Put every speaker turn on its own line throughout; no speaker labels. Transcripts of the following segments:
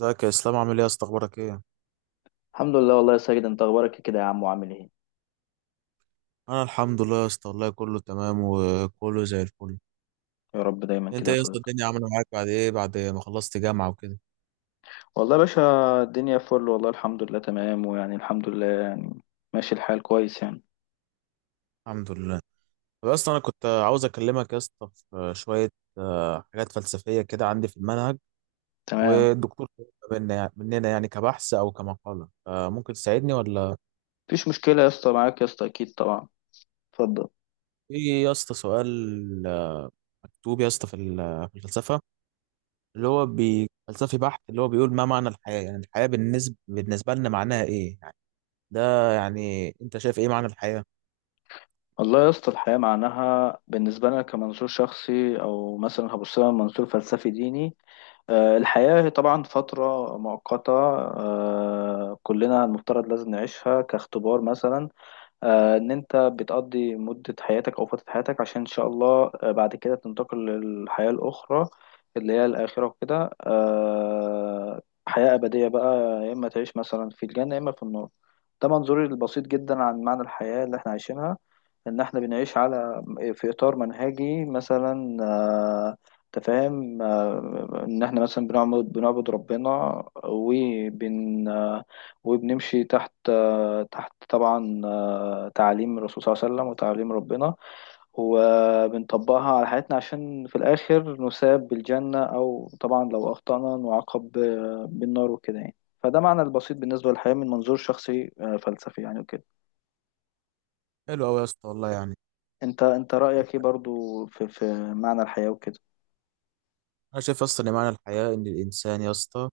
ازيك يا اسلام؟ عامل ايه يا اسطى؟ اخبارك ايه؟
الحمد لله، والله يا ساجد. انت اخبارك كده يا عم؟ وعامل ايه؟
انا الحمد لله يا اسطى والله كله تمام وكله زي الفل.
يا رب دايما
انت
كده يا
ايه يا اسطى،
صديقي.
الدنيا عامله معاك بعد ايه، بعد ما خلصت جامعه وكده؟
والله يا باشا. الدنيا فل والله، الحمد لله، تمام، ويعني الحمد لله يعني. ماشي الحال كويس يعني.
الحمد لله. طب يا اسطى انا كنت عاوز اكلمك يا اسطى في شويه حاجات فلسفيه كده عندي في المنهج.
تمام،
والدكتور طلبها مننا يعني كبحث او كمقاله، ممكن تساعدني ولا؟
مفيش مشكلة يا اسطى. معاك يا اسطى اكيد طبعا. اتفضل.
في يا اسطى سؤال، مكتوب يا اسطى في الفلسفه، اللي هو فلسفي بحت، اللي هو بيقول ما معنى الحياه؟ يعني الحياه بالنسبه لنا معناها ايه؟ ده يعني انت شايف ايه معنى الحياة؟
والله يا اسطى، الحياة معناها بالنسبة لنا كمنظور شخصي، او مثلا هبص لها من منظور فلسفي ديني. الحياة هي طبعا فترة مؤقتة. كلنا المفترض لازم نعيشها كاختبار مثلا. ان انت بتقضي مدة حياتك او فترة حياتك، عشان ان شاء الله بعد كده تنتقل للحياة الاخرى اللي هي الاخرة وكده. حياة ابدية بقى، يا اما تعيش مثلا في الجنة، يا اما في النار. ده منظوري البسيط جدا عن معنى الحياة اللي احنا عايشينها، ان احنا بنعيش على، في اطار منهجي مثلا، تفاهم. ان احنا مثلا بنعبد ربنا، وبن آه، وبنمشي تحت طبعا تعاليم الرسول صلى الله عليه وسلم وتعاليم ربنا، وبنطبقها على حياتنا عشان في الاخر نثاب بالجنة، او طبعا لو اخطأنا نعاقب بالنار وكده يعني. فده معنى البسيط بالنسبة للحياة من منظور شخصي فلسفي يعني وكده.
حلو قوي يا اسطى والله يعني.
انت رأيك ايه برضو في معنى الحياة وكده؟
انا شايف اصلا ان معنى الحياة ان الانسان يا اسطى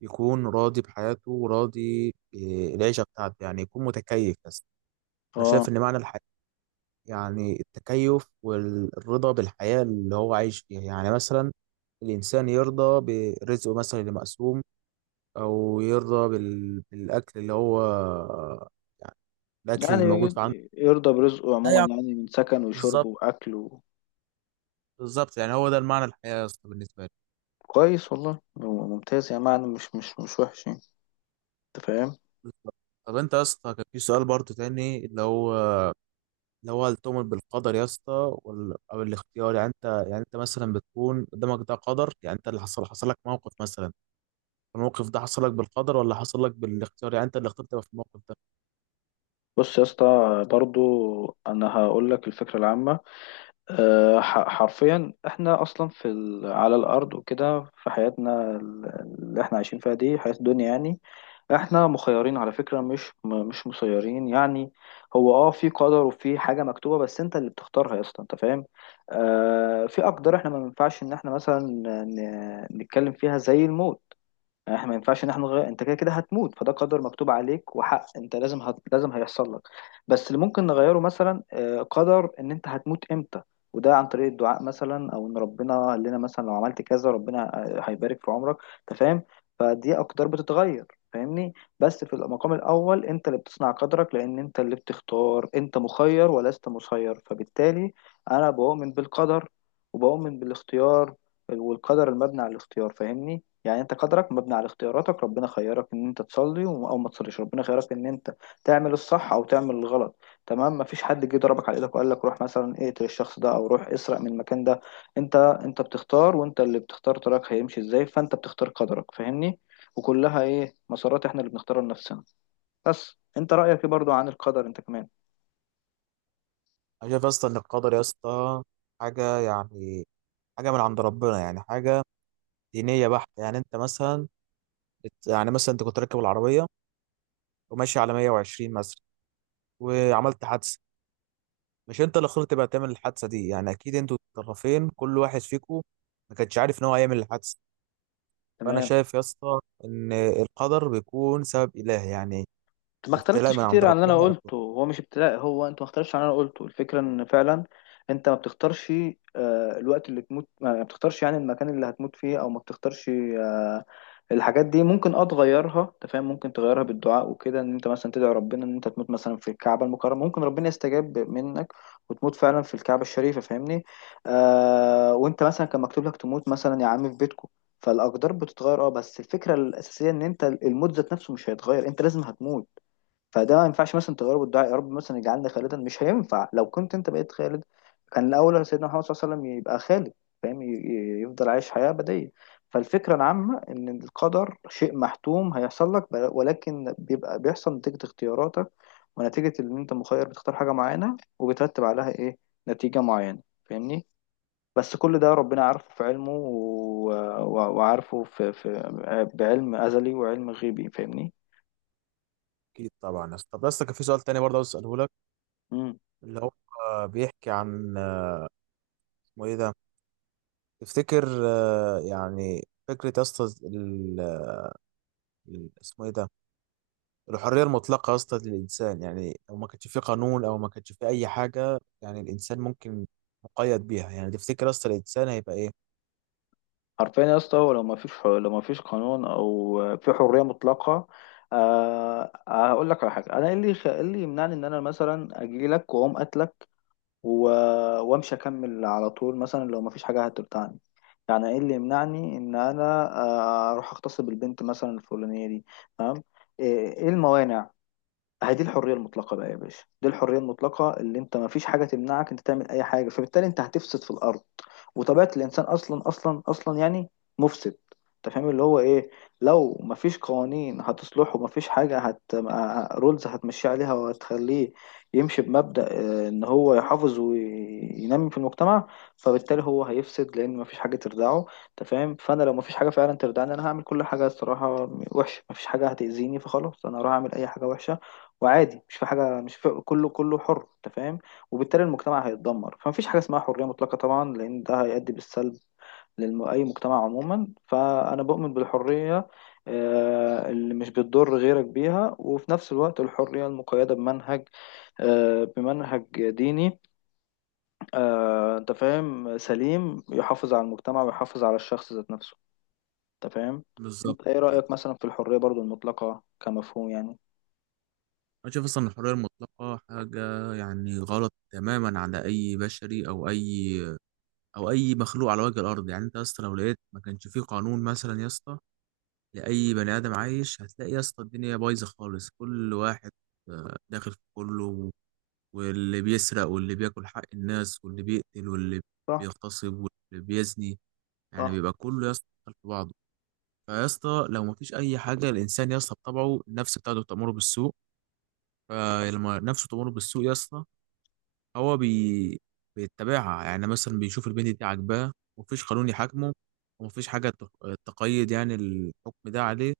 يكون راضي بحياته وراضي بالعيشة بتاعته، يعني يكون متكيف بس. انا
اه.
شايف ان معنى الحياة يعني التكيف والرضا بالحياة اللي هو عايش فيها، يعني مثلا الانسان يرضى برزقه مثلا اللي مقسوم، او يرضى بالاكل اللي هو يعني الاكل اللي موجود
يعني
في عنده.
يرضى برزقه
ده
عموما،
يعني
يعني من سكن وشرب
بالظبط.
واكل.
بالظبط، يعني هو ده المعنى الحياة يا اسطى بالنسبة لي.
كويس والله، ممتاز يعني، معنى مش وحش يعني. انت فاهم؟
بالظبط. طب انت يا اسطى كان في سؤال برضه تاني اللي هو، اللي هو التؤمن بالقدر يا اسطى او الاختيار؟ يعني انت، يعني انت مثلا بتكون قدامك ده قدر، يعني انت اللي حصل، حصل لك موقف مثلا، الموقف ده حصل لك بالقدر ولا حصل لك بالاختيار يعني انت اللي اخترت تبقى في الموقف ده؟
بص يا اسطى، برضو انا هقول لك الفكرة العامة. حرفيا احنا اصلا على الارض وكده، في حياتنا اللي احنا عايشين فيها دي حياة الدنيا يعني. احنا مخيرين على فكرة، مش مسيرين يعني. هو في قدر وفي حاجة مكتوبة، بس انت اللي بتختارها يا اسطى. انت فاهم؟ في اقدار احنا ما ينفعش ان احنا مثلا نتكلم فيها، زي الموت. يعني احنا ما ينفعش ان احنا نغير، انت كده كده هتموت، فده قدر مكتوب عليك وحق، انت لازم هيحصل لك. بس اللي ممكن نغيره مثلا قدر ان انت هتموت امتى. وده عن طريق الدعاء مثلا، او ان ربنا قال لنا مثلا لو عملت كذا ربنا هيبارك في عمرك. انت فاهم؟ فدي اقدار بتتغير. فاهمني. بس في المقام الاول انت اللي بتصنع قدرك، لان انت اللي بتختار، انت مخير ولست مسير، فبالتالي انا بؤمن بالقدر وبؤمن بالاختيار، والقدر المبني على الاختيار. فاهمني. يعني انت قدرك مبني على اختياراتك. ربنا خيرك ان انت تصلي او ما تصليش، ربنا خيرك ان انت تعمل الصح او تعمل الغلط. تمام. مفيش حد جه ضربك على ايدك وقال لك روح مثلا اقتل الشخص ده، او روح اسرق من المكان ده. انت بتختار، وانت اللي بتختار طريقك هيمشي ازاي، فانت بتختار قدرك. فاهمني. وكلها ايه، مسارات احنا اللي بنختارها لنفسنا. بس انت رأيك ايه برضو عن القدر انت كمان؟
انا شايف اصلا ان القدر يا اسطى حاجه يعني، حاجه من عند ربنا يعني، حاجه دينيه بحته. يعني انت مثلا يعني مثلا انت كنت راكب العربيه وماشي على 120 مثلا وعملت حادثه، مش انت اللي اخترت بقى تعمل الحادثه دي، يعني اكيد انتوا الطرفين كل واحد فيكم ما كانش عارف ان هو هيعمل الحادثه. فانا
تمام.
شايف يا اسطى ان القدر بيكون سبب الهي يعني،
ما
ابتلاء
اختلفتش
من عند
كتير عن اللي انا
ربنا.
قلته. هو مش ابتلاء، هو انت ما اختلفتش عن اللي انا قلته. الفكره ان فعلا انت ما بتختارش الوقت اللي تموت، ما بتختارش يعني المكان اللي هتموت فيه، او ما بتختارش. الحاجات دي ممكن تغيرها. انت فاهم؟ ممكن تغيرها بالدعاء وكده، ان انت مثلا تدعي ربنا ان انت تموت مثلا في الكعبه المكرمه، ممكن ربنا يستجاب منك وتموت فعلا في الكعبه الشريفه. فاهمني. وانت مثلا كان مكتوب لك تموت مثلا يا عم في بيتكم، فالاقدار بتتغير. اه بس الفكره الاساسيه ان انت الموت ذات نفسه مش هيتغير، انت لازم هتموت. فده ما ينفعش مثلا تغيره بالدعاء، يا رب مثلا اجعلنا خالدا. مش هينفع. لو كنت انت بقيت خالد، كان الاول سيدنا محمد صلى الله عليه وسلم يبقى خالد. فاهم؟ يفضل عايش حياة أبدية. فالفكرة العامة إن القدر شيء محتوم هيحصل لك ولكن بيبقى بيحصل نتيجة اختياراتك، ونتيجة إن أنت مخير، بتختار حاجة معينة وبترتب عليها إيه، نتيجة معينة. فاهمني. بس كل ده ربنا عارفه في علمه وعارفه في بعلم أزلي وعلم غيبي. فاهمني.
اكيد طبعا يا اسطى. طب يا اسطى كان في سؤال تاني برضه عاوز اساله لك، اللي هو بيحكي عن، اسمه ايه ده، تفتكر يعني فكره يا اسطى اسمه ايه ده، الحريه المطلقه يا اسطى للانسان، يعني لو ما كانش في قانون او ما كانش في اي حاجه يعني الانسان ممكن مقيد بيها، يعني تفتكر يا اسطى الانسان هيبقى ايه؟
حرفيا يا اسطى هو لو ما فيش قانون، او في حريه مطلقه، أه آه، هقول لك على حاجه. انا إيه اللي يمنعني ان انا مثلا اجي لك واقوم قاتلك و- وامشي اكمل على طول، مثلا لو ما فيش حاجه هترتعني؟ يعني ايه اللي يمنعني ان انا اروح اغتصب البنت مثلا الفلانيه دي؟ تمام. ايه الموانع؟ اهي دي الحريه المطلقه بقى يا باشا، دي الحريه المطلقه اللي انت ما فيش حاجه تمنعك انت تعمل اي حاجه، فبالتالي انت هتفسد في الارض. وطبيعة الإنسان أصلا أصلا أصلا يعني مفسد. أنت فاهم اللي هو إيه؟ لو مفيش قوانين هتصلحه، مفيش حاجة رولز هتمشي عليها وهتخليه يمشي بمبدأ، إن هو يحافظ وينمي في المجتمع. فبالتالي هو هيفسد، لأن مفيش حاجة تردعه. أنت فاهم؟ فأنا لو مفيش حاجة فعلا تردعني، أنا هعمل كل حاجة الصراحة وحشة. مفيش حاجة هتأذيني، فخلاص أنا هروح أعمل أي حاجة وحشة، وعادي، مش في حاجة، مش في، كله كله حر. أنت فاهم؟ وبالتالي المجتمع هيتدمر، فمفيش حاجة اسمها حرية مطلقة طبعا، لأن ده هيؤدي بالسلب لأي مجتمع عموما. فأنا بؤمن بالحرية اللي مش بتضر غيرك بيها، وفي نفس الوقت الحرية المقيدة بمنهج، بمنهج ديني، أنت فاهم، سليم، يحافظ على المجتمع ويحافظ على الشخص ذات نفسه. أنت فاهم؟
بالظبط.
أنت إيه رأيك مثلا في الحرية برضو المطلقة كمفهوم يعني؟
انا شايف اصلا الحريه المطلقه حاجه يعني غلط تماما على اي بشري او اي، او اي مخلوق على وجه الارض. يعني انت يا اسطى لو لقيت ما كانش فيه قانون مثلا يا اسطى لاي بني ادم عايش، هتلاقي يا اسطى الدنيا بايظه خالص، كل واحد داخل في كله، واللي بيسرق واللي بياكل حق الناس واللي بيقتل واللي
صح.
بيغتصب واللي بيزني، يعني
صح.
بيبقى كله يا اسطى داخل في بعضه. فيا اسطى لو مفيش اي حاجه، الانسان يا اسطى بطبعه النفس بتاعته تأمره بالسوء، فلما نفسه تمر بالسوق يا اسطى هو بي... بيتبعها، يعني مثلا بيشوف البنت دي عاجباه ومفيش قانون يحاكمه ومفيش حاجة تقيد يعني الحكم ده عليه،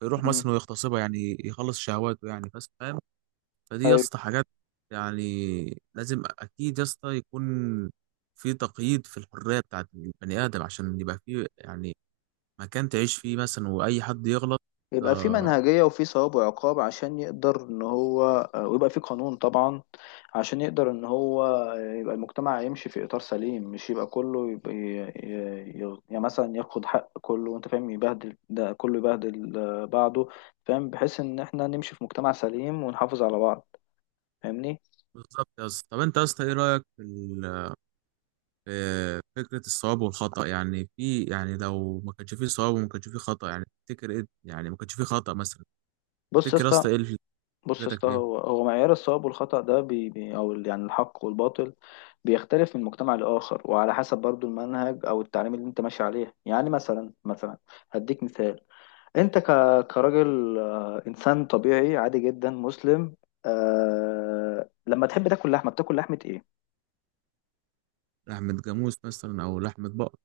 فيروح
مم.
مثلا ويغتصبها يعني يخلص شهواته يعني بس، فاهم؟ فدي يا
أيوة.
اسطى حاجات يعني لازم أكيد يا اسطى يكون في تقييد في الحرية بتاعت البني آدم عشان يبقى في يعني مكان تعيش فيه مثلا، وأي حد يغلط.
يبقى في
آه،
منهجية وفي ثواب وعقاب عشان يقدر ان هو، ويبقى في قانون طبعا عشان يقدر ان هو يبقى المجتمع يمشي في اطار سليم، مش يبقى كله يبقى يعني مثلا ياخد حق كله، وانت فاهم، يبهدل ده، كله يبهدل بعضه. فاهم؟ بحيث ان احنا نمشي في مجتمع سليم ونحافظ على بعض. فاهمني.
بالظبط يا اسطى. طب أنت يا اسطى إيه رأيك في فكرة الصواب والخطأ؟ يعني في، يعني لو ما كانش فيه صواب وما كانش فيه خطأ، يعني تفتكر ايه؟ يعني ما كانش فيه خطأ مثلا،
بص يا
تفتكر يا
اسطى.
اسطى ايه فكرتك ايه؟
هو معيار الصواب والخطأ ده يعني الحق والباطل بيختلف من مجتمع لآخر، وعلى حسب برضو المنهج او التعليم اللي انت ماشي عليه، يعني مثلا هديك مثال. انت ك كراجل، انسان طبيعي عادي جدا مسلم، لما تحب تاكل لحمه، بتاكل لحمه ايه؟
لحمة جاموس مثلا او لحمة بقر.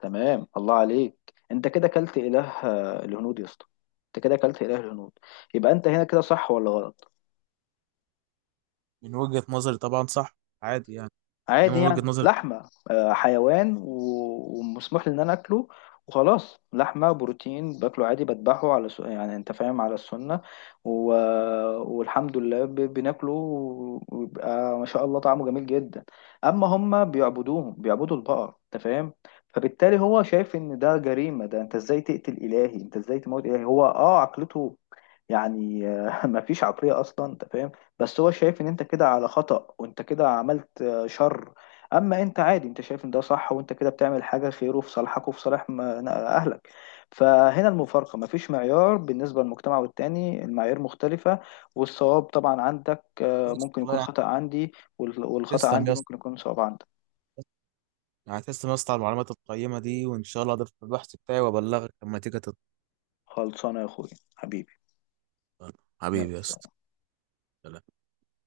تمام، الله عليك. انت كده كلت اله الهنود يا اسطى، انت كده كلت اله الهنود. يبقى انت هنا كده صح ولا غلط؟
من وجهة نظري طبعا صح. عادي يعني. انما
عادي
من وجهة
يعني،
نظري
لحمة حيوان ومسموح لي إن أنا أكله، وخلاص لحمة بروتين باكله عادي، بذبحه على يعني أنت فاهم، على السنة و... والحمد لله بناكله، ويبقى ما شاء الله طعمه جميل جدا. أما هما بيعبدوا البقر. أنت فاهم؟ فبالتالي هو شايف إن ده جريمة، ده أنت إزاي تموت إلهي؟ هو عقلته يعني، ما فيش عقلية أصلا. أنت فاهم؟ بس هو شايف إن أنت كده على خطأ، وأنت كده عملت شر. اما انت عادي، انت شايف ان ده صح، وانت كده بتعمل حاجه خير وفي صالحك وفي صالح اهلك. فهنا المفارقه، مفيش معيار، بالنسبه للمجتمع والتاني المعايير مختلفه. والصواب طبعا عندك ممكن
والله
يكون
يعني.
خطأ عندي، والخطأ
تسلم يا
عندي
اسطى،
ممكن يكون صواب عندك.
يعني تسلم يا اسطى على المعلومات القيمة دي، وان شاء الله اضيفها في البحث بتاعي وابلغك لما تيجي تطلع.
خلصانه يا اخويا. حبيبي. يلا
حبيبي يا اسطى.
سلام.
سلام.